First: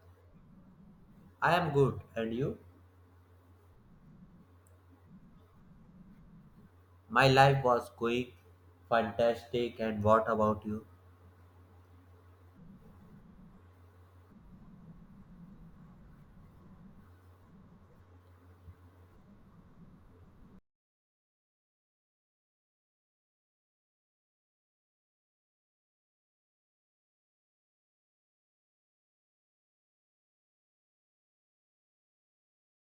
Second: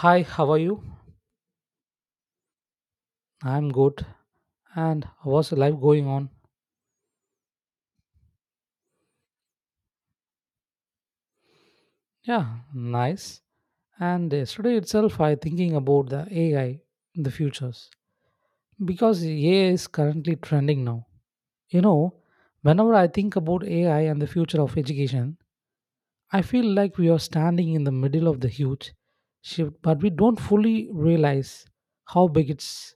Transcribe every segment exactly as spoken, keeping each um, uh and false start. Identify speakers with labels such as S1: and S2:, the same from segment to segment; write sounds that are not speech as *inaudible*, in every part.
S1: Hi, how are you?
S2: I am good, and you?
S1: I'm good. And what's life going on?
S2: My life was going fantastic, and what about you?
S1: Yeah, nice. And yesterday itself, I thinking about the A I in the futures because A I is currently trending now. You know, whenever I think about A I and the future of education, I feel like we are standing in the middle of the huge shift, but we don't fully realize how big it's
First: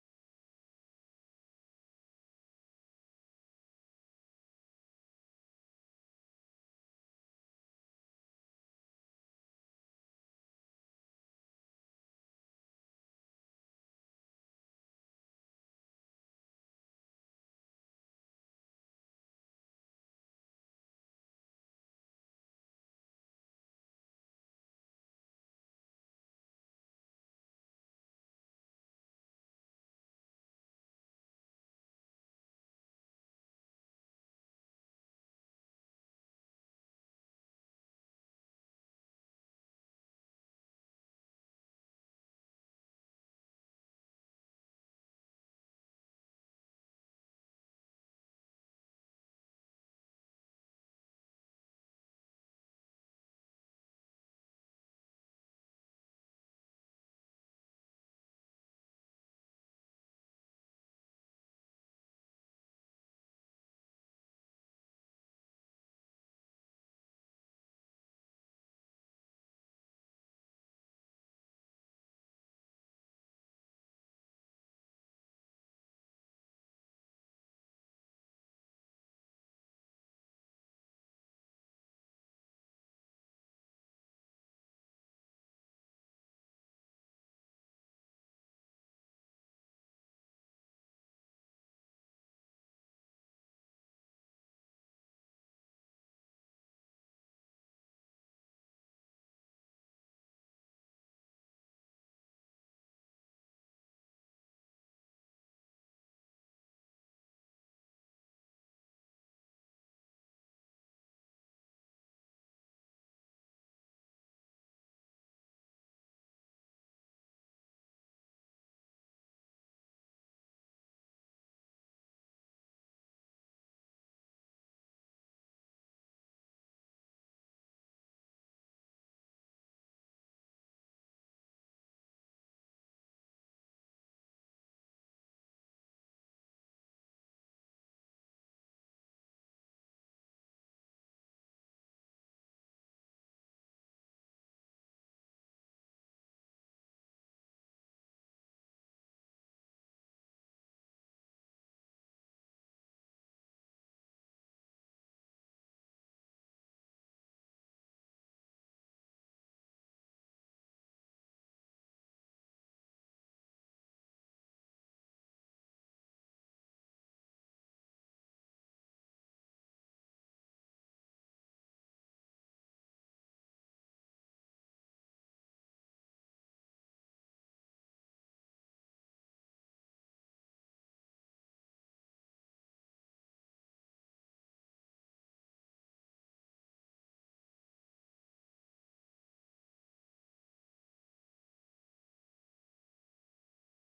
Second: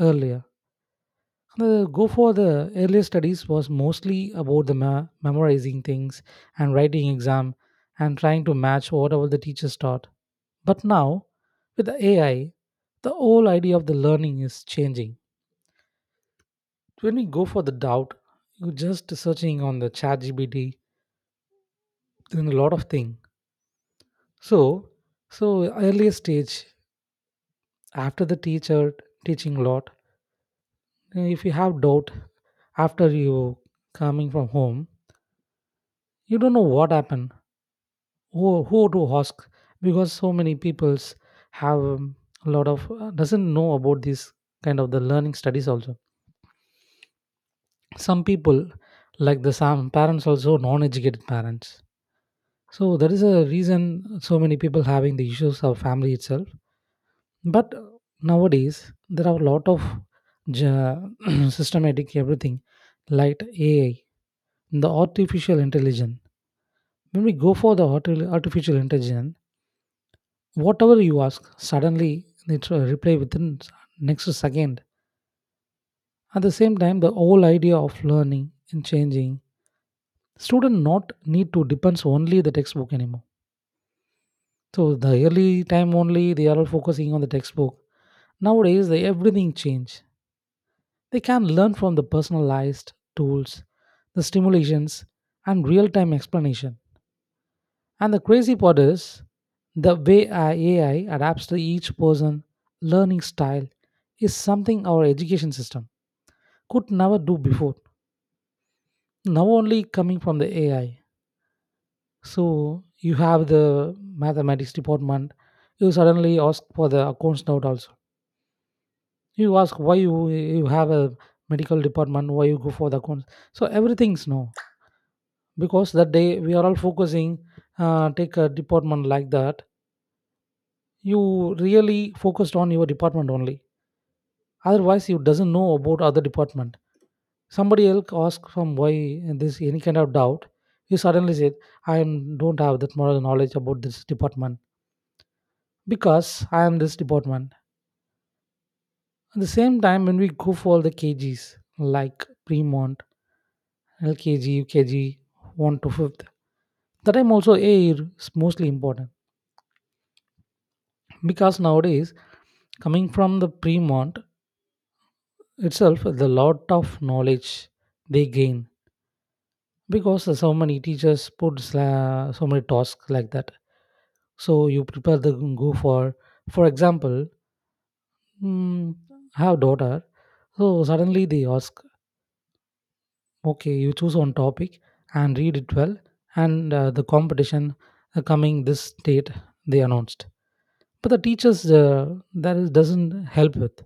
S1: earlier. The go for the earlier studies was mostly about the ma- memorizing things and writing exam and trying to match whatever the teachers taught. But now, with the A I, the whole idea of the learning is changing. When we go for the doubt, you're just searching on the chat G B T, doing a lot of things. So, so earlier stage, after the teacher teaching a lot, if you have doubt after you coming from home, you don't know what happened, who who to ask because so many peoples have um, a lot of, uh, doesn't know about this kind of the learning studies also. Some people like the some parents also non-educated parents, so there is a reason so many people having the issues of family itself. But uh, nowadays there are a lot of ge- *clears throat* systematic everything like AI, the artificial intelligence. When we go for the arti- artificial intelligence, whatever you ask suddenly they tr- reply within s- next second. At the same time the whole idea of learning and changing, student not need to depends only the textbook anymore. So the early time only they are all focusing on the textbook. Nowadays they, everything change, they can learn from the personalized tools, the stimulations and real time explanation. And the crazy part is the way our A I adapts to each person learning style is something our education system could never do before. Now only coming from the A I. So you have the mathematics department. You suddenly ask for the accounts note also. You ask why you you have a medical department, why you go for the accounts. So everything's no because that day we are all focusing. Uh, take a department like that. You really focused on your department only. Otherwise, you doesn't know about other department. Somebody else asks from why this any kind of doubt. You suddenly said, "I am- don't have that moral knowledge about this department because I am this department." At the same time, when we go for the K Gs like Premont, L K G, U K G, one to fifth, the time also A is mostly important because nowadays coming from the Premont itself, the lot of knowledge they gain because so many teachers put sla- so many tasks like that. So you prepare the go for for example, mm, I have daughter. So suddenly they ask, okay, you choose one topic and read it well, and uh, the competition, uh, coming this date they announced. But the teachers, uh, that is doesn't help with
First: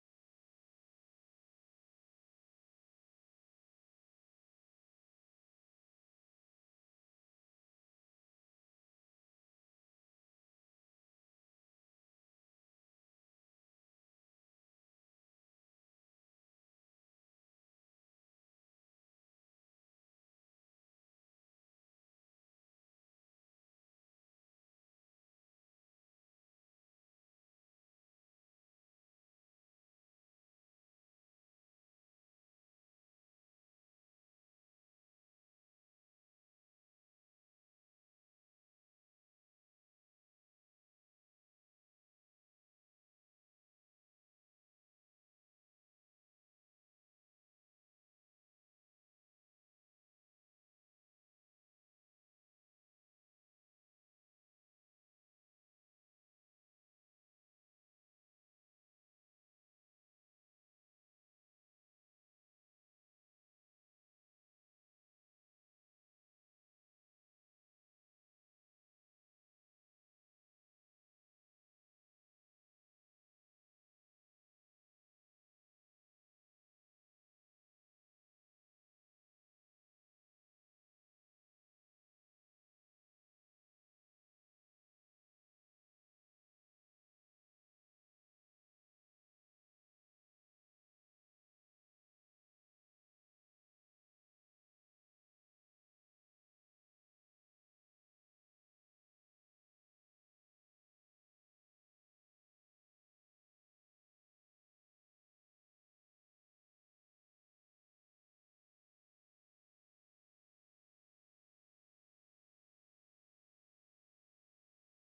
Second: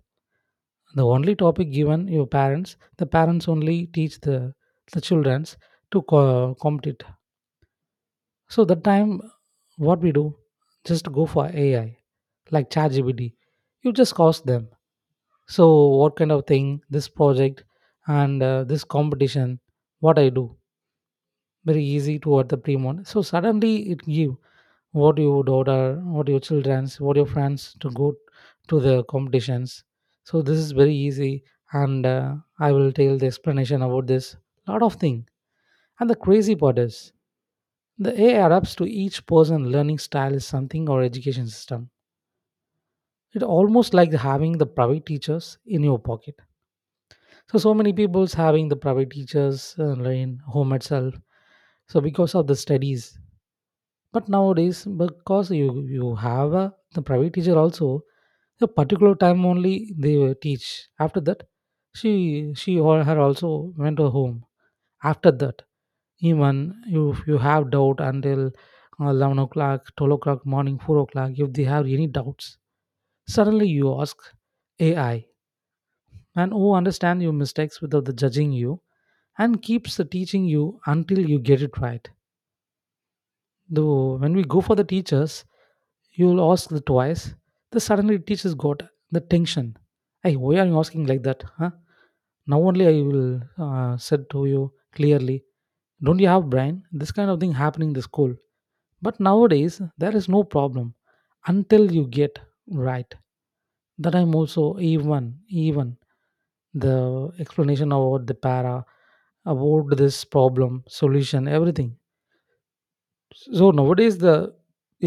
S1: the only topic given, your parents, the parents only teach the the childrens to co- compete. So that time what we do, just go for AI like ChatGPT. You just cost them. So what kind of thing this project and uh, this competition? What I do, very easy to order pre-mod. So suddenly it give what you would order, what your childrens, what your friends to go to the competitions. So this is very easy, and uh, I will tell the explanation about this. Lot of thing. And the crazy part is the A I adapts to each person learning style is something or education system. It almost like having the private teachers in your pocket. So so many people's having the private teachers uh, in home itself, so because of the studies. But nowadays because you you have a, the private teacher also a particular time only they will teach. After that, she she or her also went to home. After that, even if you have doubt until uh, eleven o'clock, twelve o'clock morning, four o'clock, if they have any doubts, suddenly you ask AI, and who understand your mistakes without the judging you and keeps the teaching you until you get it right. Though when we go for the teachers, you'll ask the twice. The suddenly teachers got the tension. Hey, why are you asking like that? Huh? Now only I will uh, said to you clearly. Don't you have brain? This kind of thing happening in the school. But nowadays there is no problem until you get right. That I'm also, even even. The explanation about the para, about this problem solution, everything. So nowadays the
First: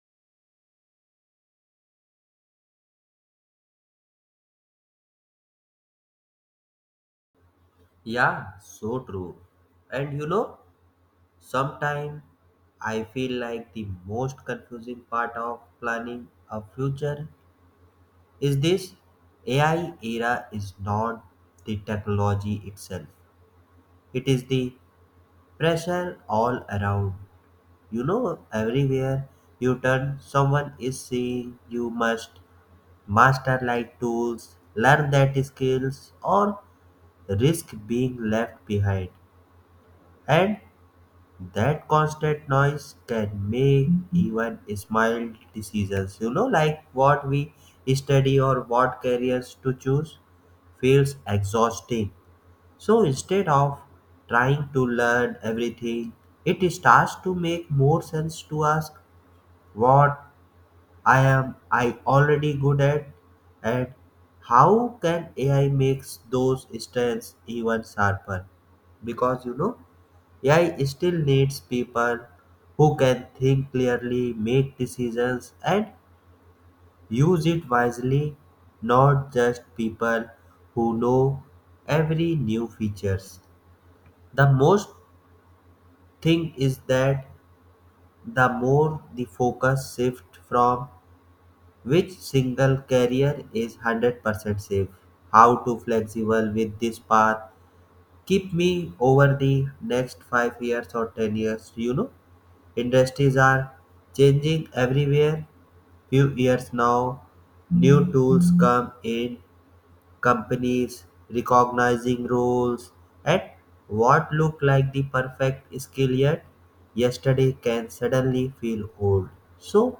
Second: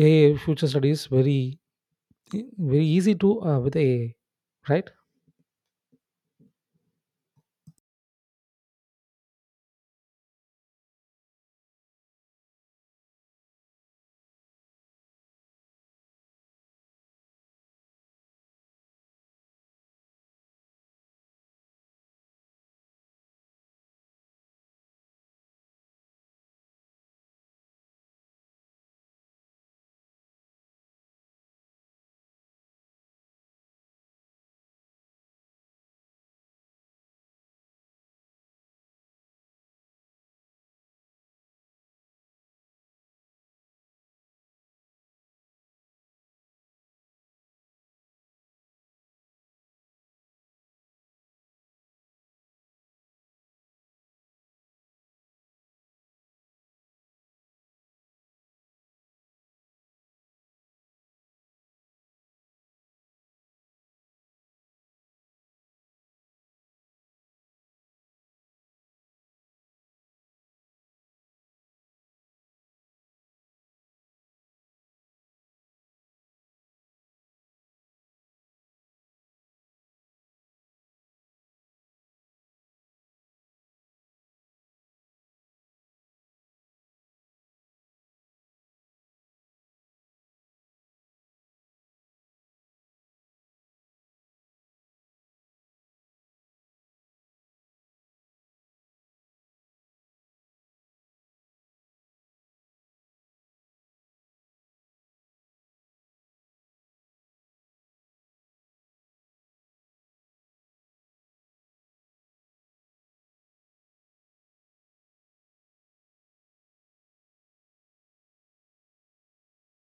S1: AI future studies very very easy to, uh, with AI, right?
S2: Yeah, so true. And you know, sometimes I feel like the most confusing part of planning a future is this A I era is not the technology itself, it is the pressure all around. You know, everywhere you turn, someone is saying you must master like tools, learn that skills, or risk being left behind. And that constant noise can make even small decisions, you know, like what we study or what careers to choose, feels exhausting. So instead of trying to learn everything, it starts to make more sense to ask what I am I already good at and how can A I makes those strengths even sharper? Because you know A I still needs people who can think clearly, make decisions and use it wisely, not just people who know every new features. The most thing is that the more the focus shift from which single carrier is one hundred percent safe? How to flexible with this path? Keep me over the next five years or ten years. You know, industries are changing everywhere. Few years now, new tools come in, companies recognizing roles and what look like the perfect skill yet yesterday can suddenly feel old. So,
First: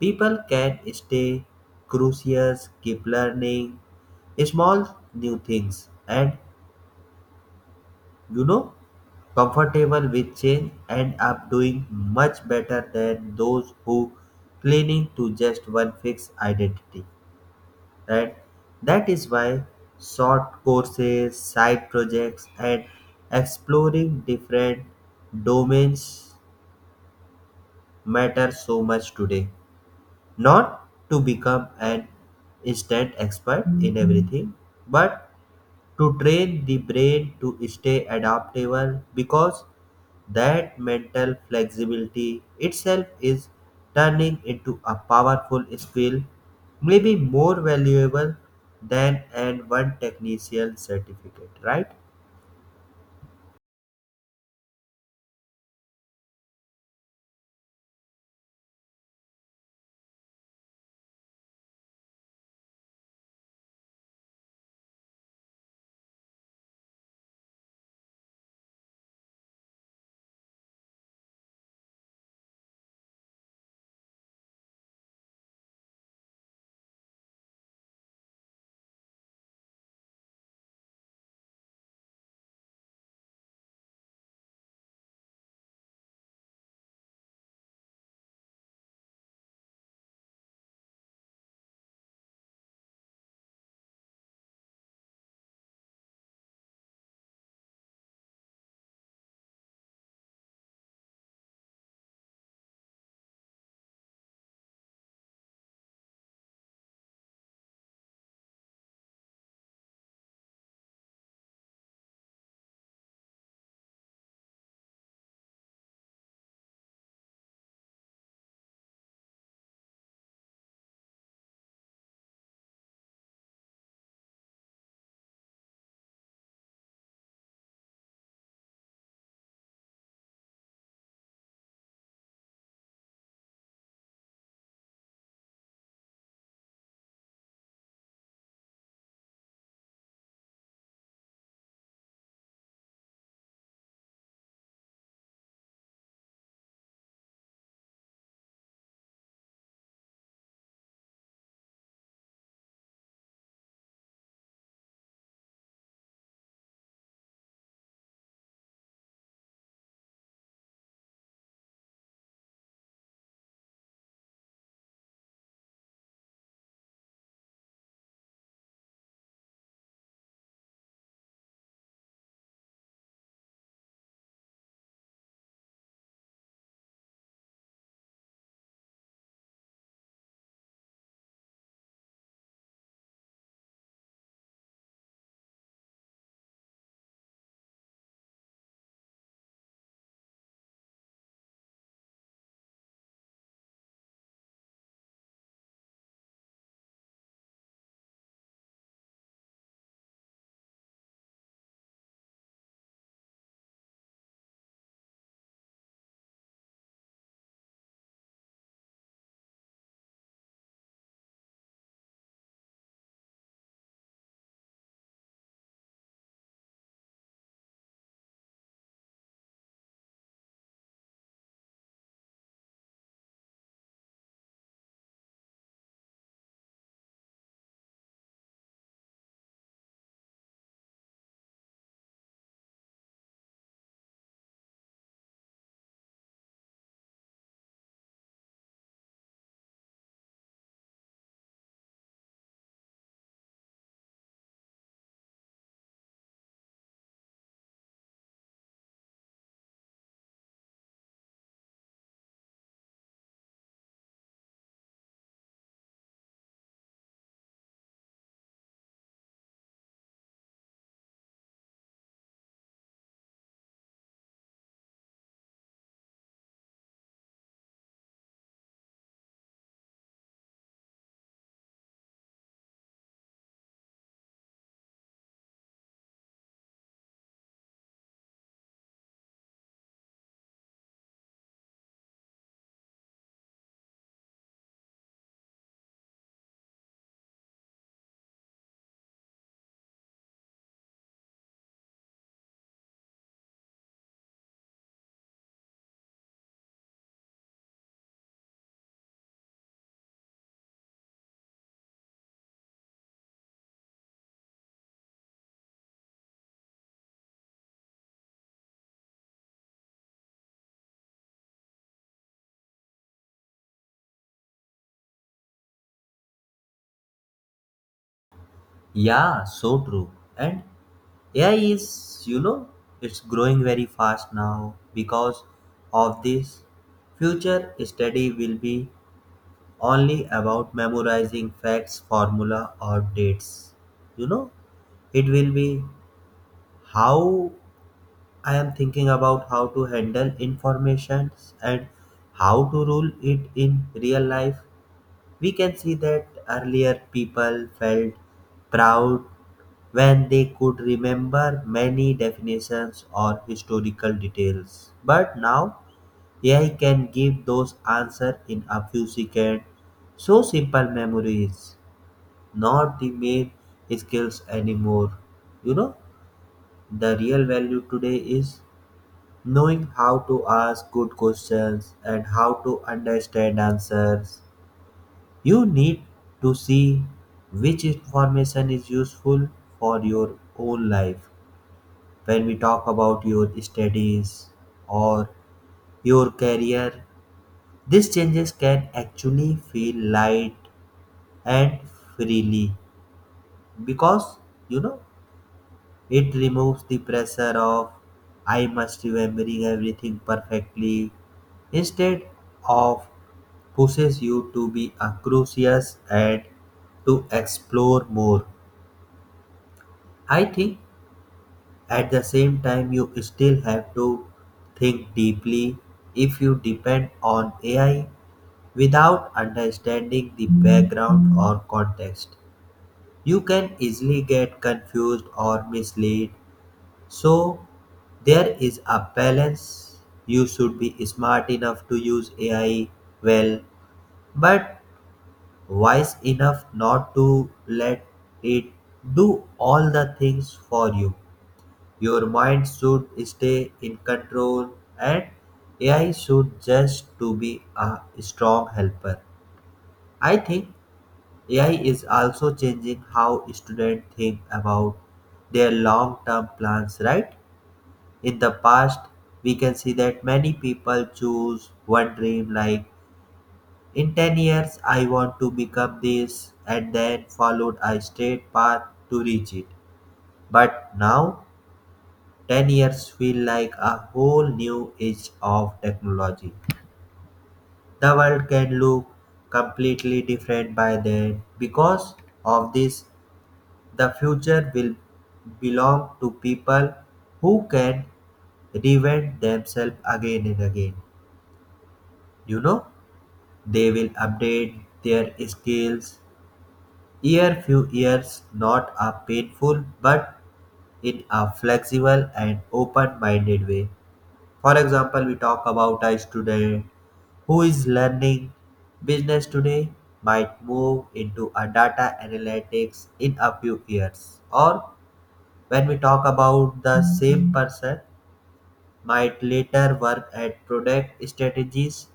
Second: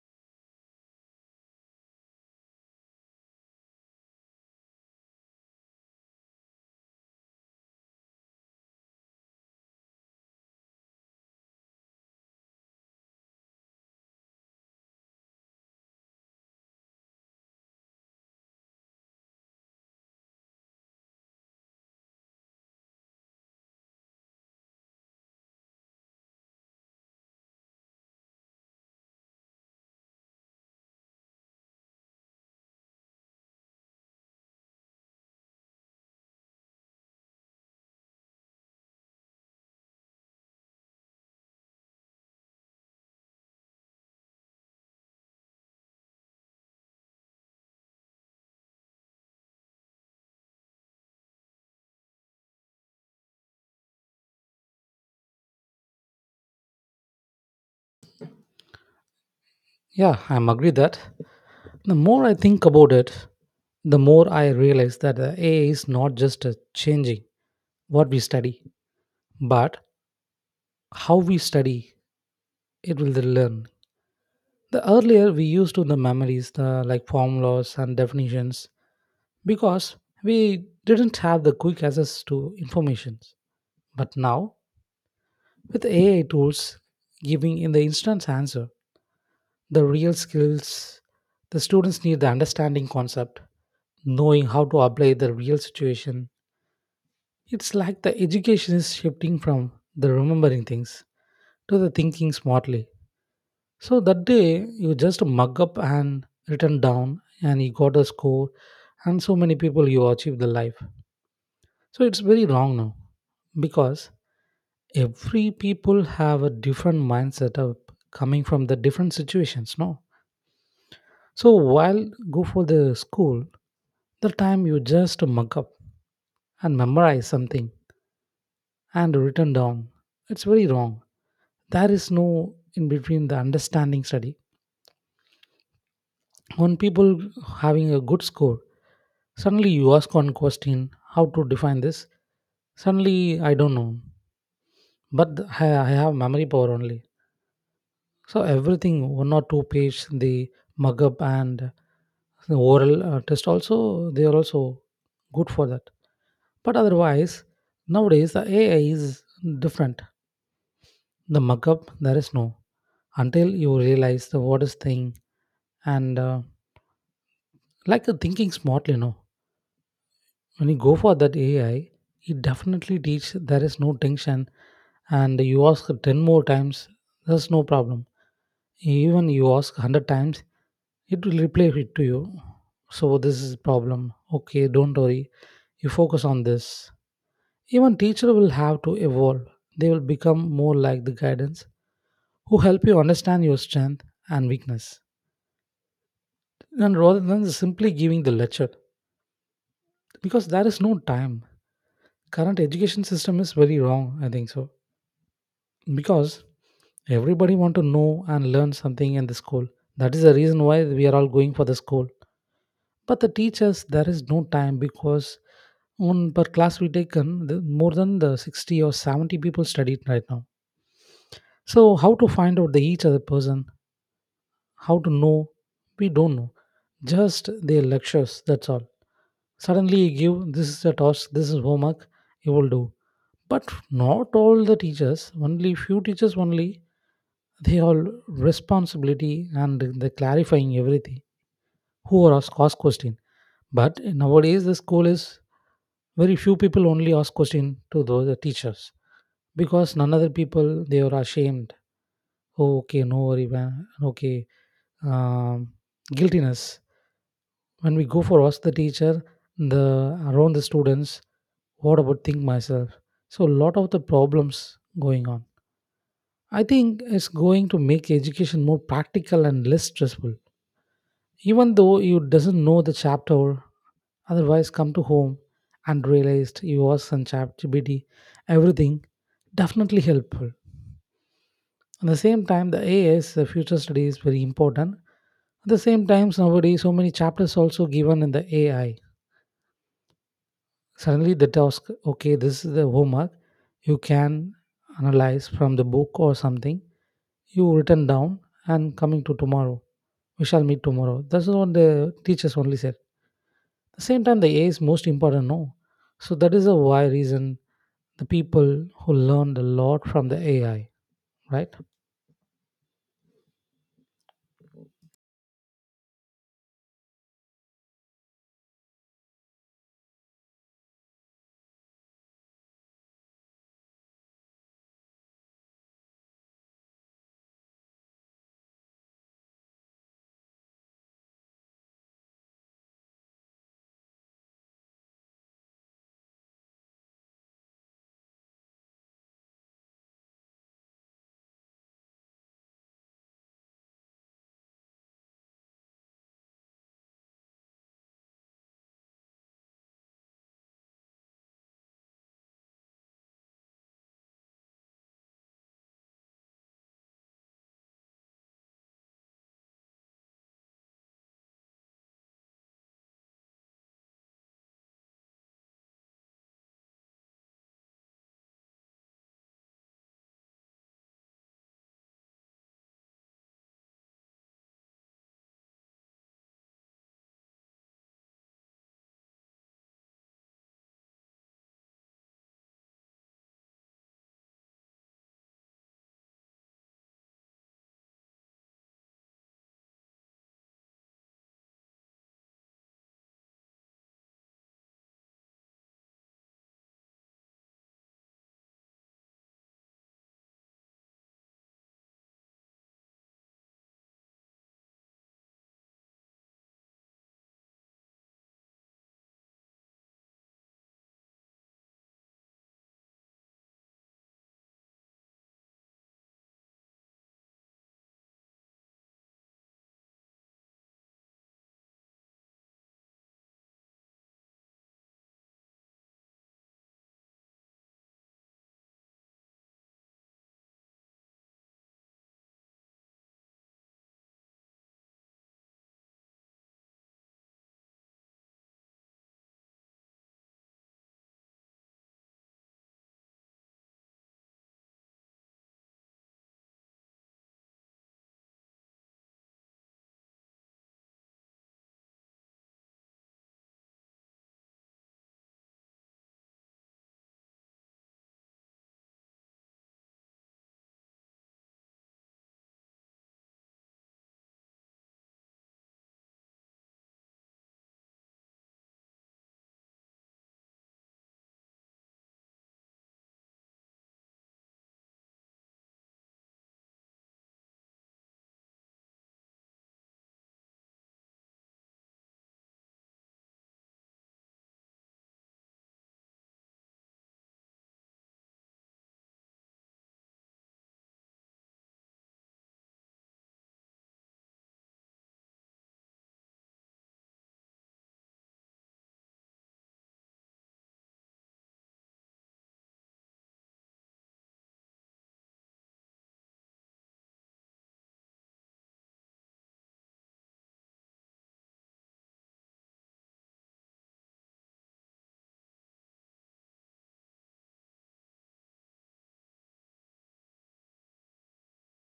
S2: people can stay curious, keep learning small new things, and you know, comfortable with change and up doing much better than those who clinging to just one fixed identity. Right? That is why short courses, side projects, and exploring different domains matter so much today, not to become an instant expert in everything, but to train the brain to stay adaptable because that mental flexibility itself is turning into a powerful skill, maybe more valuable than an one technician certificate, right?
S1: Yeah, I'm agree that. The more I think about it, the more I realize that the AI is not just, uh, changing what we study, but how we study. It will learn. The earlier we used to the memories the like formulas and definitions because we didn't have the quick access to information. But now, with A I tools giving in the instant answer, the real skills the students need the understanding concept, knowing how to apply the real situation. It's like the education is shifting from the remembering things to the thinking smartly. So that day you just mug up and written down and you got a score and so many people you achieve the life. So it's very wrong now because every people have a different mindset of coming from the different situations, no? So while go for the school, the time you just mug up and memorize something and written down, it's very wrong. There is no in between the understanding study. When people having a good score, suddenly you ask one question, how to define this? Suddenly I don't know. But th- I I have memory power only. So everything, one or two page, the mug up and the oral uh, test also, they are also good for that. But otherwise, nowadays the A I is different. The mug up, there is no until you realize the what is thing and, uh, like the thinking smartly. No, when you go for that A I, it definitely teach there is no tension, and you ask ten more times, there's no problem. Even you ask one hundred times, it will replay it to you. So this is problem, okay, don't worry, you focus on this. Even teacher will have to evolve, they will become more like the guidance who help you understand your strength and weakness and rather than simply giving the lecture because there is no time. Current education system is very wrong, I think so, because everybody want to know and learn something in the school. That is the reason why we are all going for the school. But the teachers, there is no time because on per class we taken the, more than the sixty or seventy people studied right now. So how to find out the each other person? How to know? We don't know. Just their lectures. That's all. Suddenly you give this is a task. This is homework. You will do. But not all the teachers. Only few teachers only they all responsibility and the clarifying everything who are ask, ask question. But nowadays the school is, very few people only ask question to those the teachers because none other people they are ashamed. Oh, okay, no worry, man. Okay, um, guiltiness. When we go for ask the teacher, the around the students, what about think myself? So a lot of the problems going on. I think it's going to make education more practical and less stressful, even though you doesn't know the chapter. Otherwise come to home and realized you was on ChatGPT, everything definitely helpful. At the same time the A S the future study is very important. At the same time nowadays so many chapters also given in the A I. Suddenly the task, okay, this is the homework. You can analyze from the book or something. You written down and coming to tomorrow, we shall meet tomorrow, that's what the teachers only said. The same time the AI is most important, no? So that is a why reason the people who learned a lot from the AI, right?
S2: Yeah, so true. And A I is, you know, it's growing very fast now because of this. Future study will be only about memorizing facts, formula, or dates. You know, it will be how I am thinking about how to handle information and how to rule it in real life. We can see that earlier people felt proud when they could remember many definitions or historical details. But now A I can give those answers in a few seconds. So simple memory is not the main skills anymore. You know, the real value today is knowing how to ask good questions and how to understand answers. You need to see which information is useful for your own life. When we talk about your studies or your career, these changes can actually feel light and freely because you know it removes the pressure of I must remembering everything perfectly instead of pushes you to be a curious and to explore more. I think at the same time you still have to think deeply. If you depend on A I without understanding the background or context, you can easily get confused or misled. So there is a balance. You should be smart enough to use A I well, but wise enough not to let it do all the things for you. Your mind should stay in control and A I should just to be a strong helper. I think A I is also changing how students think about their long-term plans, right? In the past, we can see that many people choose one dream like in ten years I want to become this and then followed a straight path to reach it. But now ten years feel like a whole new age of technology. The world can look completely different by then. Because of this, the future will belong to people who can reinvent themselves again and again. You know, they will update their skills year few years, not a painful but in a flexible and open minded way. For example, we talk about a student who is learning business today might move into a data analytics in a few years. Or when we talk about the same person might later work at product strategies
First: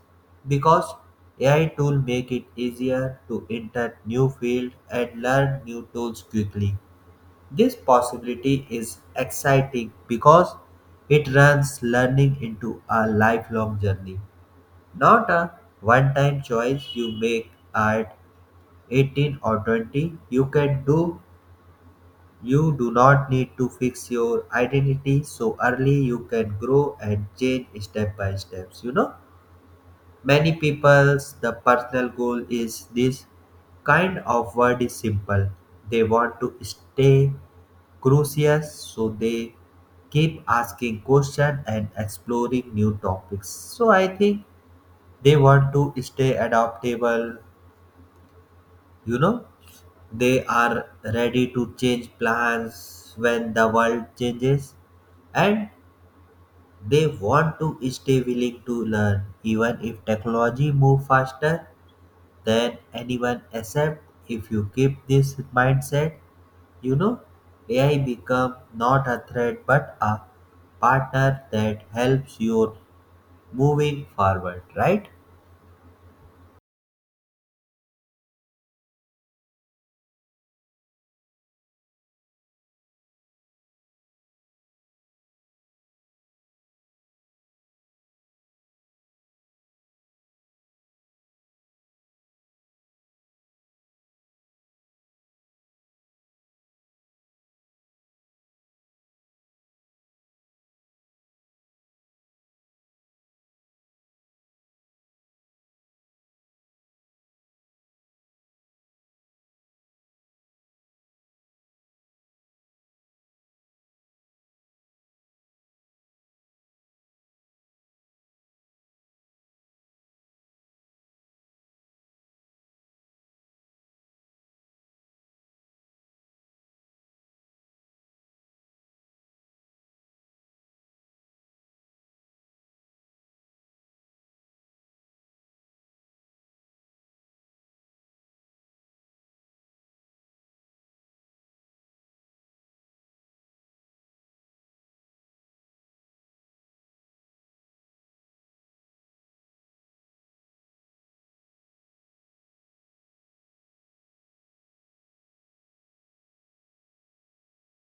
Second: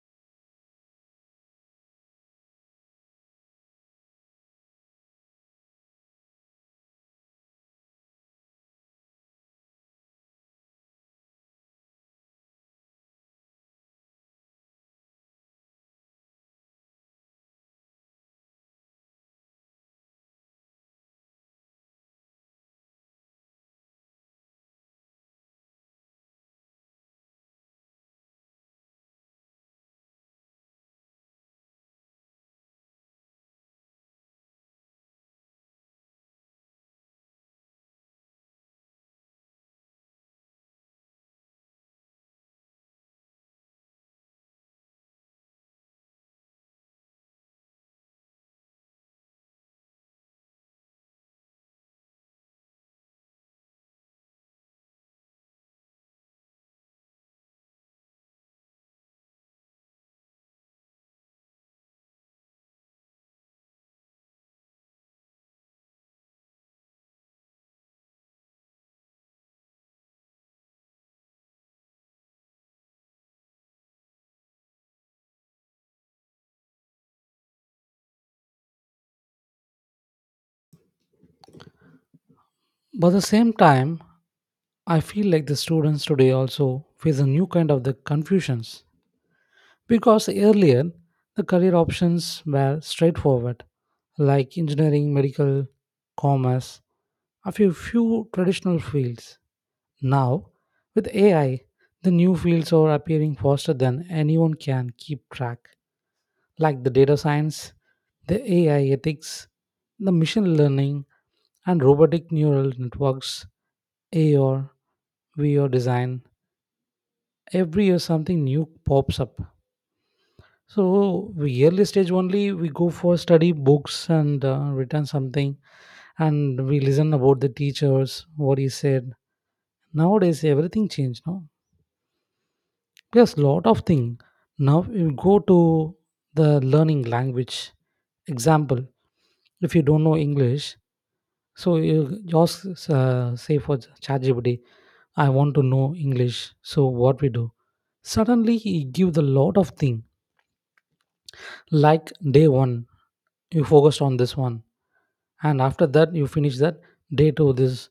S2: because A I tool make it easier to enter new field and learn new tools quickly. This possibility is exciting because it runs learning into a lifelong journey, not a one time choice you make at eighteen or twenty. You can do you do not need to fix your identity so early. You can grow and change step by steps, you know. Many people's the personal goal is this kind of word is simple. They want to stay curious, so they keep asking questions and exploring new topics. So I think they want to stay adaptable. You know, they are ready to change plans when the world changes, and they want to stay willing to learn even if technology move faster than anyone except if you keep this mindset, you know, AI become not a threat but a partner that helps you moving forward, right?
S1: But at the same time I feel like the students today also face a new kind of the confusions because earlier the career options were straightforward like engineering, medical, commerce, a few few traditional fields. Now with AI, the new fields are appearing faster than anyone can keep track, like the data science, the A I ethics, the machine learning, and robotic neural networks, A R, V R design. Every year something new pops up. So we early stage only we go for study books and, uh, return something, and we listen about the teachers what he said. Nowadays everything changed, no? There's lot of thing. Now you go to the learning language. Example, if you don't know English, so you just, uh, say for ChatGPT, I want to know English. So what we do? Suddenly he give the lot of thing. Like day one, you focused on this one, and after that you finish that day two this.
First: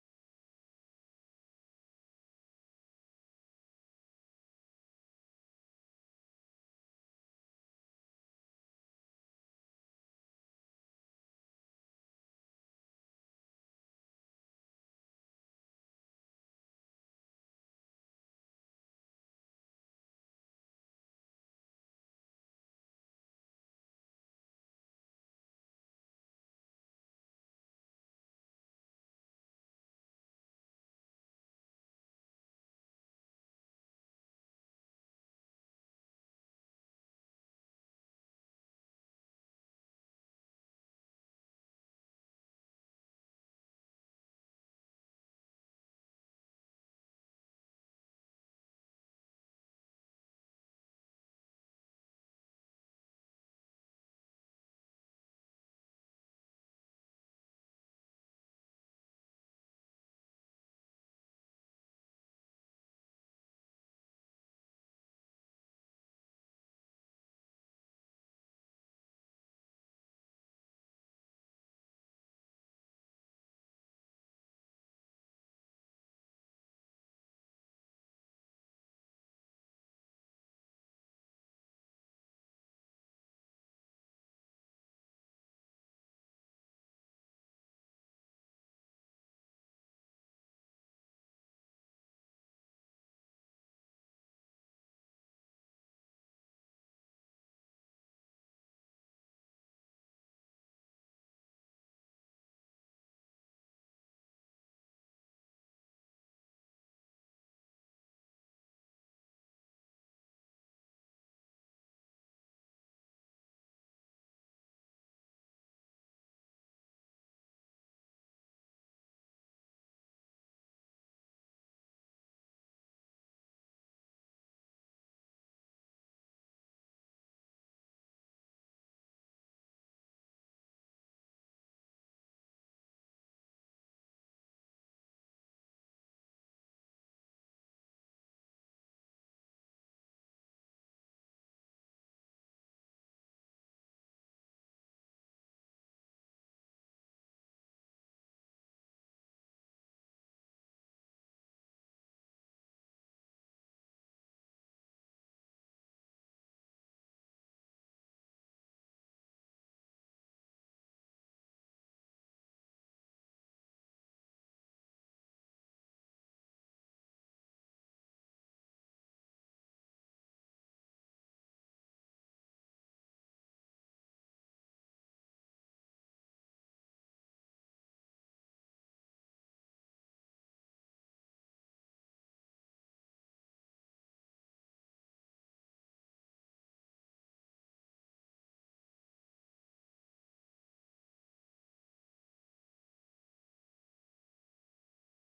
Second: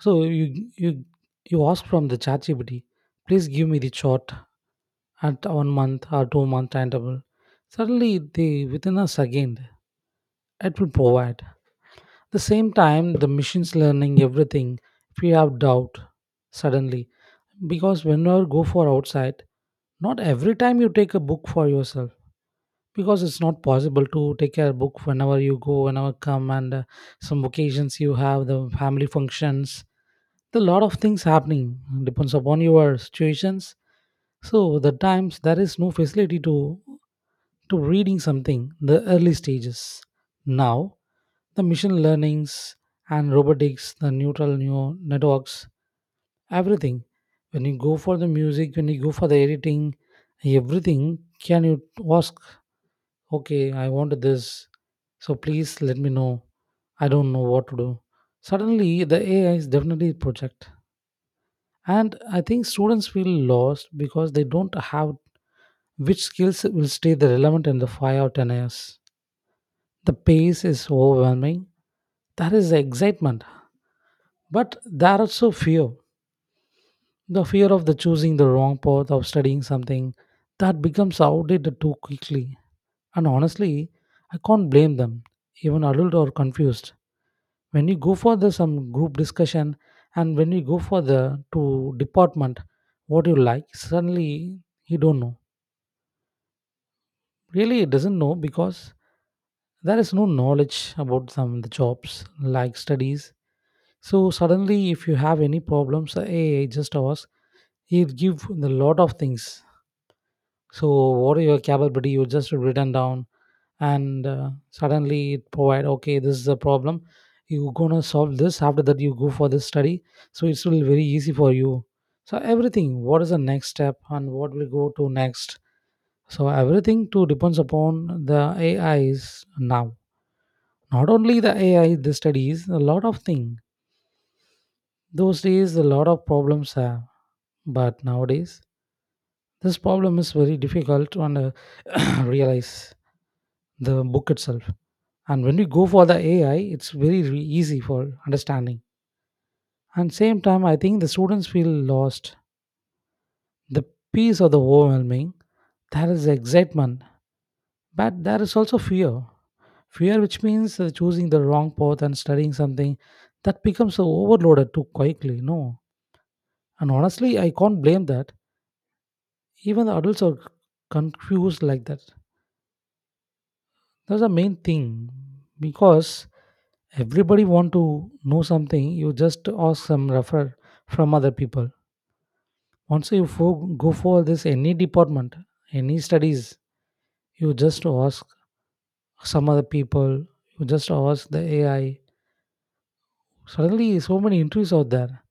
S1: So you you you ask from the ChatGPT, please give me the chart at one month or two month timetable. Suddenly they within a second it will provide. The same time the machines learning everything. If you have doubt, suddenly. Because whenever go for outside, not every time you take a book for yourself because it's not possible to take a book whenever you go whenever come and uh, some occasions you have the family functions, the lot of things happening depends upon your situations. So the times there is no facility to to reading something the early stages. Now the machine learnings and robotics, the neural neural networks, everything. When you go for the music, when you go for the editing, everything. Can you ask, okay, I want this, so please let me know, I don't know what to do. Suddenly the AI is definitely a project. And I think students feel lost because they don't have which skills will stay the relevant in the five or ten years. The pace is overwhelming. That is the excitement, but there are also fear. The fear of the choosing the wrong path of studying something that becomes outdated too quickly. And honestly, I can't blame them. Even adult are confused. When you go for the some group discussion and when you go for the to department, what you like, suddenly you don't know. Really it doesn't know because there is no knowledge about some the jobs like studies. So suddenly if you have any problems, hey, just ask. He'll give the lot of things. So what are your capability, you just written down, and uh, suddenly it provide, okay, this is a problem you gonna solve this, after that you go for this study. So it's will very easy for you. So everything, what is the next step and what will go to next. So everything too depends upon the AIs now. Not only the AI, the studies, a lot of thing. Those days a lot of problems have, but nowadays this problem is very difficult to under- *coughs* *clears throat* realize the book itself. And when we go for the AI, it's very re- easy for understanding. And same time I think the students feel lost, the piece of the overwhelming. There is excitement, but there is also fear. Fear which means uh, choosing the wrong path and studying something that becomes so overloaded too quickly, no. And honestly, I can't blame that. Even the adults are confused like that. That's the main thing. Because everybody want to know something, you just ask some refer from other people. Once you fo- go for this any department, any studies, you just ask some other people, you just ask the AI. Suddenly so many interviews out there.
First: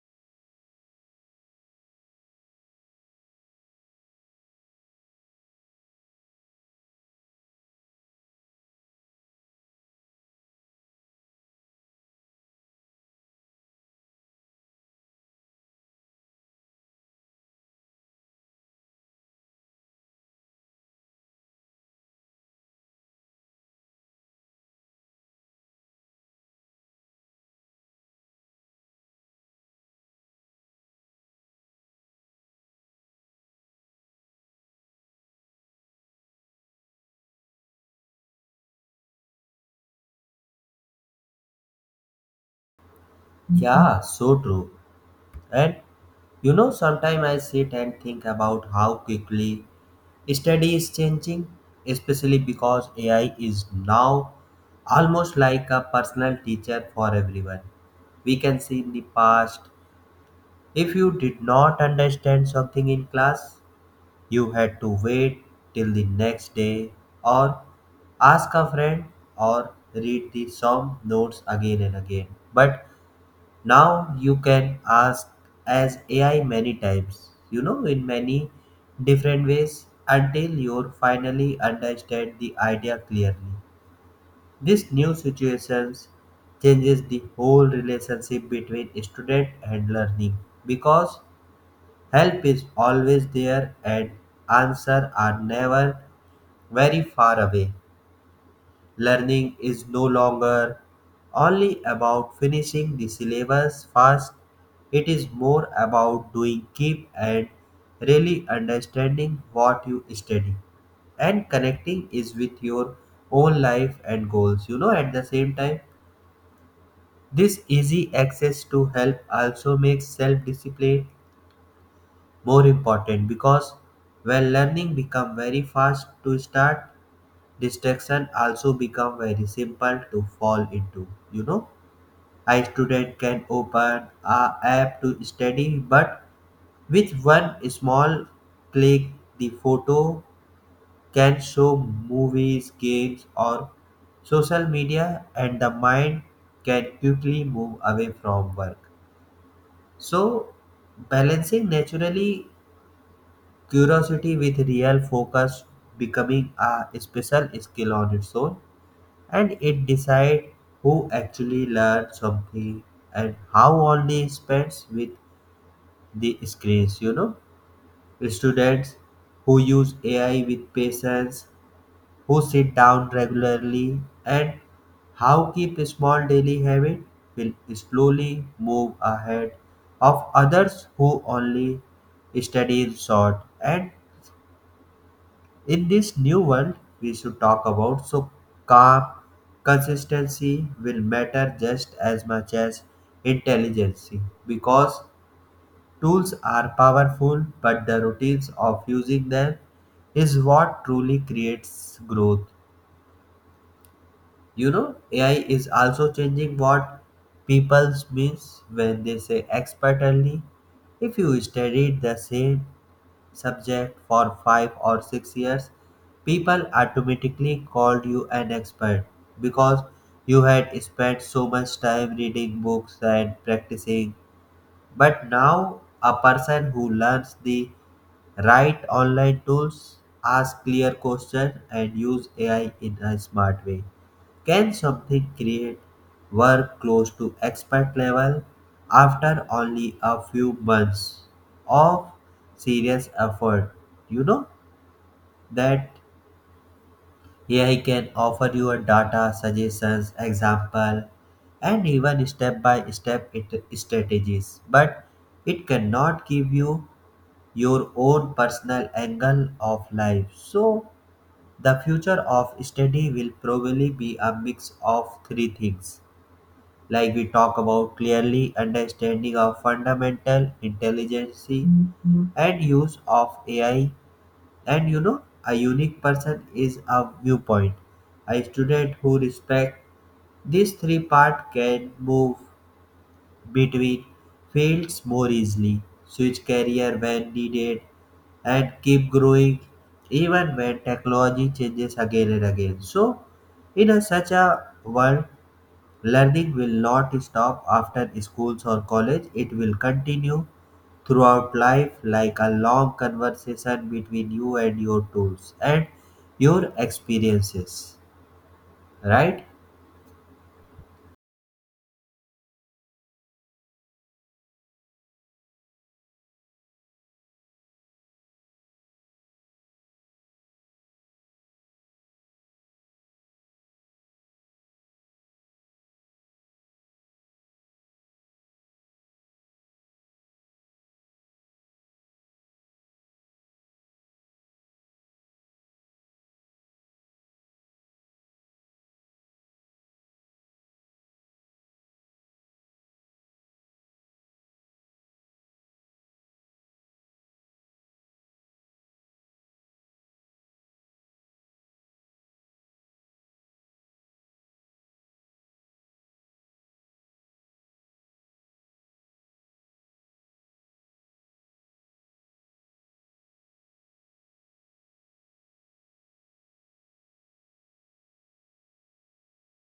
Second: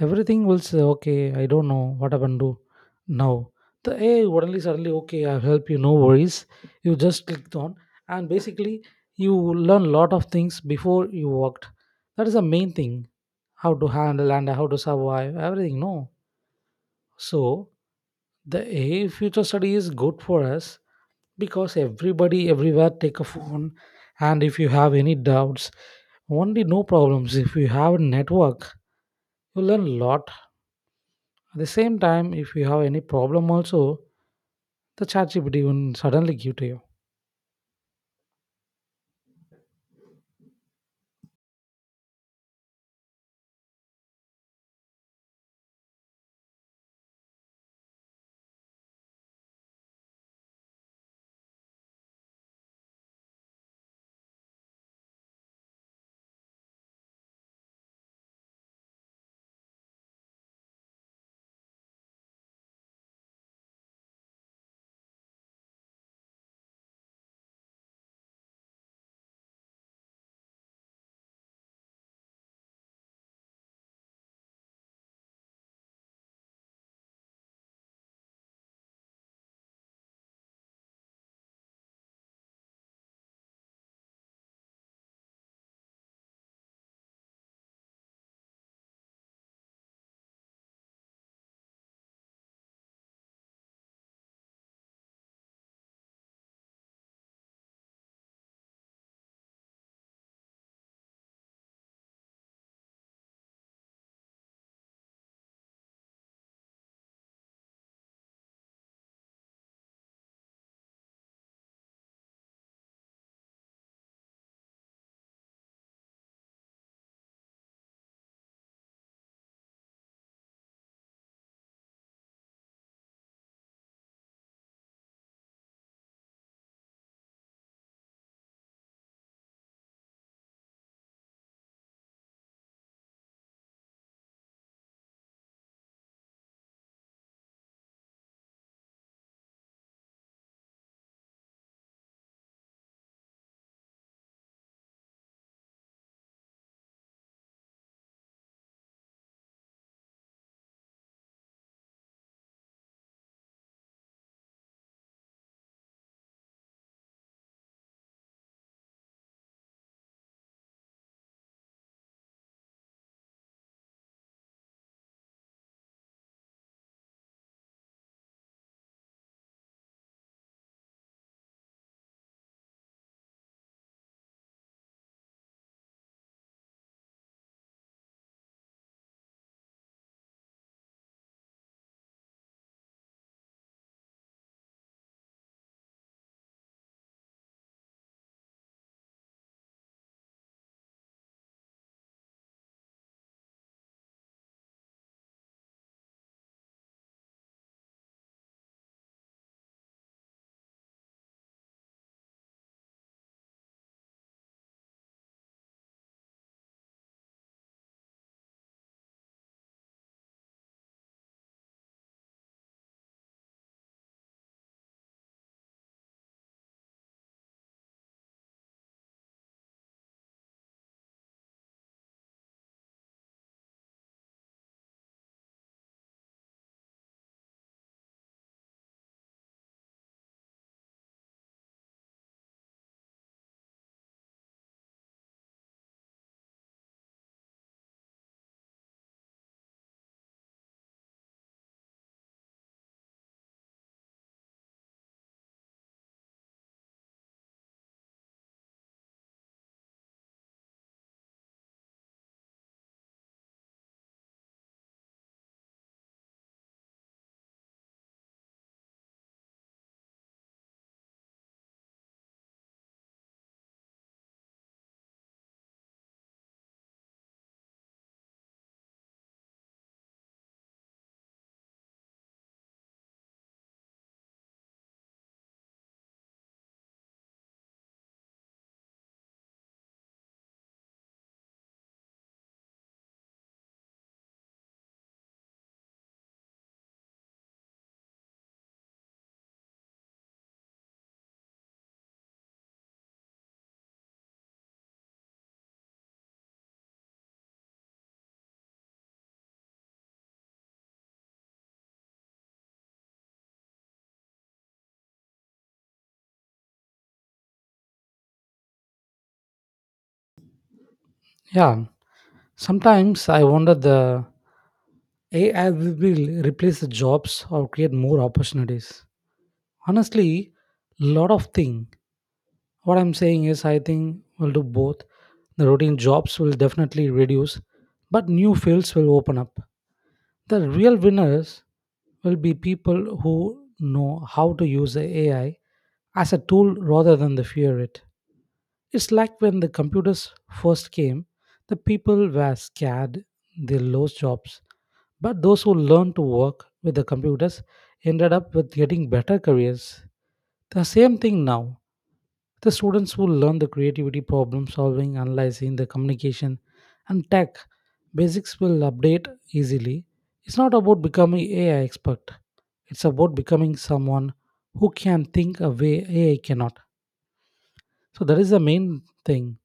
S1: Everything will say, okay, I don't know what happened to now. The A I suddenly, suddenly, okay, I'll help you, no worries. You just clicked on, and basically, you learn a lot of things before you worked. That is the main thing, how to handle and how to survive, everything, no. So, the A I future study is good for us because everybody, everywhere, take a phone. And if you have any doubts, only no problems. If you have a network, you learn a lot. At the same time, if you have any problem also, the ChatGPT will suddenly give to you.
S2: Yeah, so true. And you know, sometimes I sit and think about how quickly study is changing, especially because AI is now almost like a personal teacher for everyone. We can see in the past, if you did not understand something in class, you had to wait till the next day or ask a friend or read the sum notes again and again. But now you can ask as A I many times, you know, in many different ways until you finally understand the idea clearly. This new situations changes the whole relationship between student and learning because help is always there and answers are never very far away. Learning is no longer only about finishing the syllabus fast, it is more about doing keep and really understanding what you study and connecting is with your own life and goals, you know. At the same time, this easy access to help also makes self discipline more important because when learning become very fast to start, distraction also become very simple to fall into. You know, a student can open a app to study, but with one small click the photo can show movies, games or social media and the mind can quickly move away from work. So balancing naturally curiosity with real focus becoming a special skill on its own, and it decides who actually learns something and how only spends with the screens, you know. Students who use A I with patience, who sit down regularly and how keep a small daily habit will slowly move ahead of others who only study in short and in this new world, we should talk about so calm consistency will matter just as much as intelligence because tools are powerful, but the routines of using them is what truly creates growth. You know, A I is also changing what people means when they say expertly. If you studied the same subject for five or six years, people automatically called you an expert because you had spent so much time reading books and practicing. But now, a person who learns the right online tools, ask clear questions, and use A I in a smart way can something create work close to expert level after only a few months of serious effort? You know that here he can offer you a data, suggestions, example, and even step-by-step it- strategies. But it cannot give you your own personal angle of life. So the future of study will probably be a mix of three things. Like we talk about clearly understanding of fundamental intelligence and use of A I and you know, a unique person is a viewpoint. A student who respects these three parts can move between fields more easily, switch career when needed, and keep growing even when technology changes again and again. So, in a, such a world, learning will not stop after schools or college, it will continue throughout life like a long conversation between you and your tools and your experiences. Right?
S1: Yeah. Sometimes I wonder the A I will replace the jobs or create more opportunities. Honestly, lot of thing. What I'm saying is I think we'll do both. The routine jobs will definitely reduce, but new fields will open up. The real winners will be people who know how to use the A I as a tool rather than the fear it. It's like when the computers first came, the people were scared, they lost jobs. But those who learned to work with the computers ended up with getting better careers. The same thing now. The students who learn the creativity, problem solving, analyzing, the communication, and tech basics will update easily. It's not about becoming A I expert. It's about becoming someone who can think a way A I cannot. So that is the main thing.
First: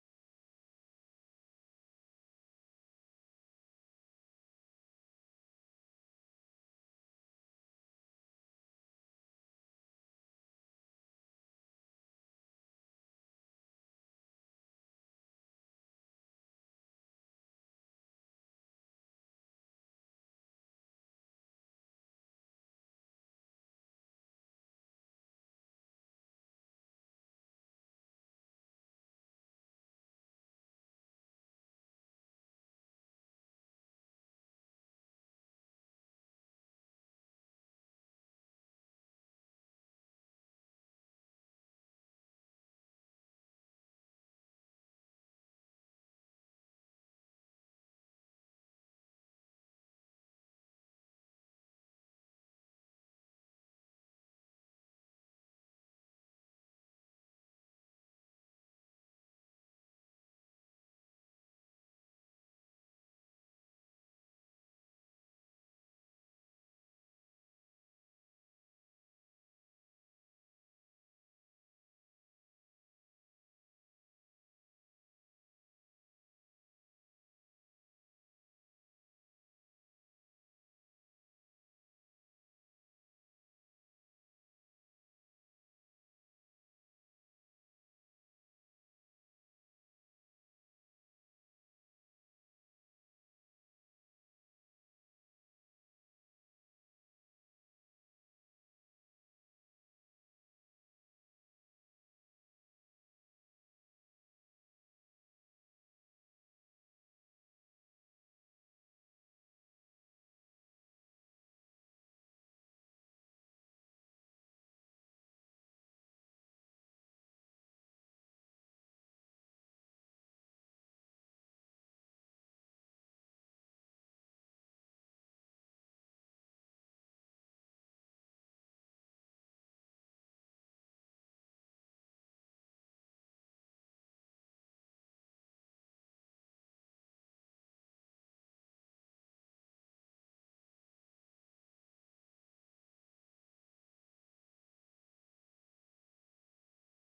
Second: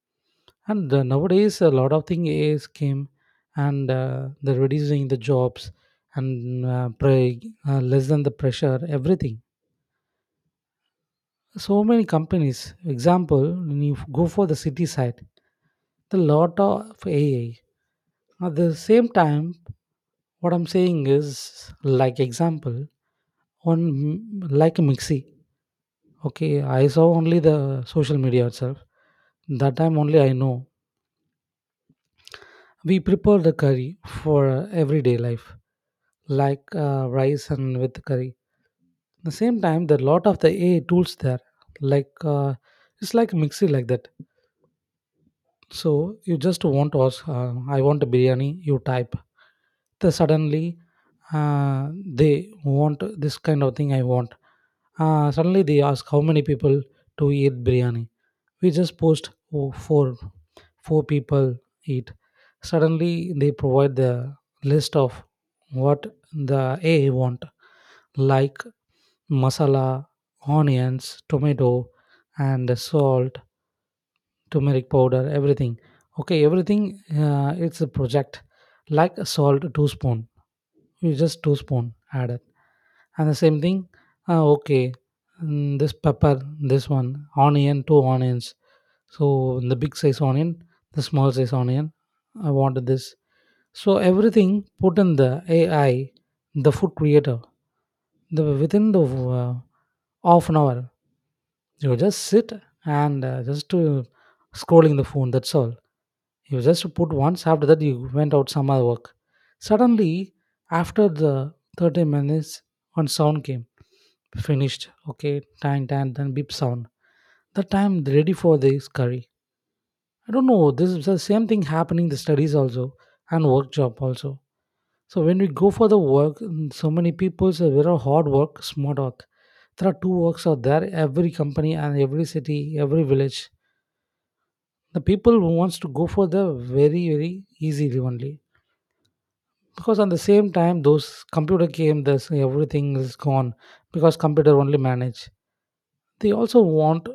S1: And the, nowadays, a lot of thing A Is came, and uh, they're reducing the jobs and uh, pre- uh, less than the pressure, everything. So many companies. Example, when you go for the city side, the lot of A I. At the same time, what I'm saying is, like example, on m- like a mixie. Okay, I saw only the social media itself. That time only I know. We prepare the curry for everyday life. Like uh, rice and with curry. At the same time, there are lot of the A I tools there, like uh, it's like mixy like that. So you just want to ask, uh, I want a biryani. You type, then suddenly uh, they want this kind of thing. I want. Uh, suddenly they ask how many people to eat biryani. We just post, oh, four four people eat. Suddenly, they provide the list of what the A I want, like masala, onions, tomato, and salt, turmeric powder, everything. Okay, everything. Uh, it's a project like a salt two spoon, you just two spoon added. And the same thing, uh, okay, mm, this pepper, this one, onion, two onions. So the big size onion, the small size onion, I wanted this. So everything put in the AI, the food creator, the within the uh, half an hour. You just sit and uh, just to scrolling the phone, that's all. You just put once, after that, you went out some other work. Suddenly, after the thirty minutes, one sound came. Finished. Okay, tan, tan, then beep sound. That time, they're ready for this curry. I don't know. This is the same thing happening the studies also and work job also. So when we go for the work, mm, so many people say very hard work, smart work. There are two works out there, every company and every city, every village. The people who wants to go for the very, very easily only, because on the same time those computer game this everything is gone because computer only manage. They also want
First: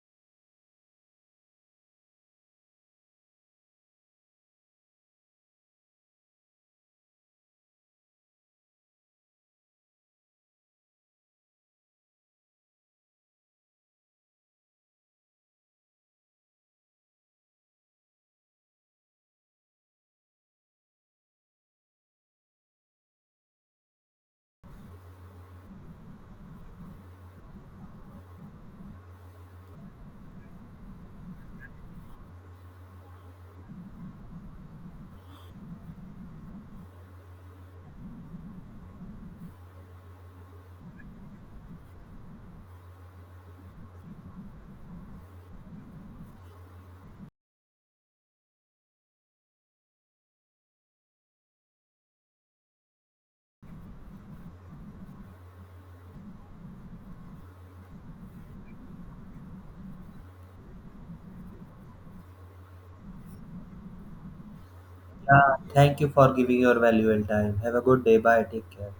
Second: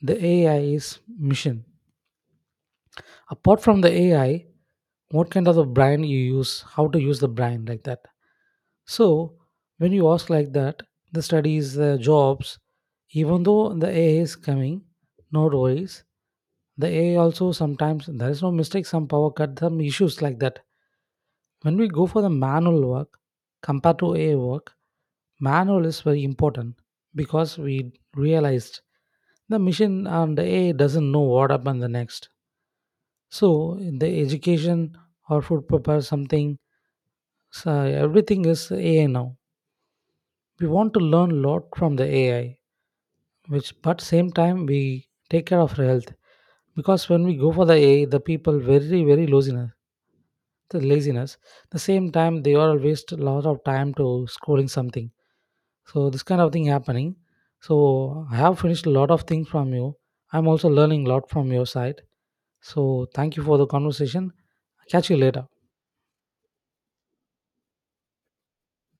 S1: the AI's mission. Apart from the AI, what kind of the brain you use, how to use the brain like that. So when you ask like that, the studies, the jobs, even though the A I is coming, no worries. The A I also sometimes there is no mistake, some power cut, some issues like that. When we go for the manual work compared to A I work, manual is very important because we realized the machine and A I doesn't know what happened the next. So in the education or food prepare something, so everything is A I now. We want to learn a lot from the A I, which but same time we take care of our health because when we go for the A I, the people very very laziness, the laziness. The same time they all waste a lot of time to scrolling something. So this kind of thing happening. So I have finished a lot of things from you. I'm also learning a lot from your side. So thank you for the conversation. Catch you later.
S2: Yeah, thank you for giving your valuable time. Have a good day. Bye. Take care.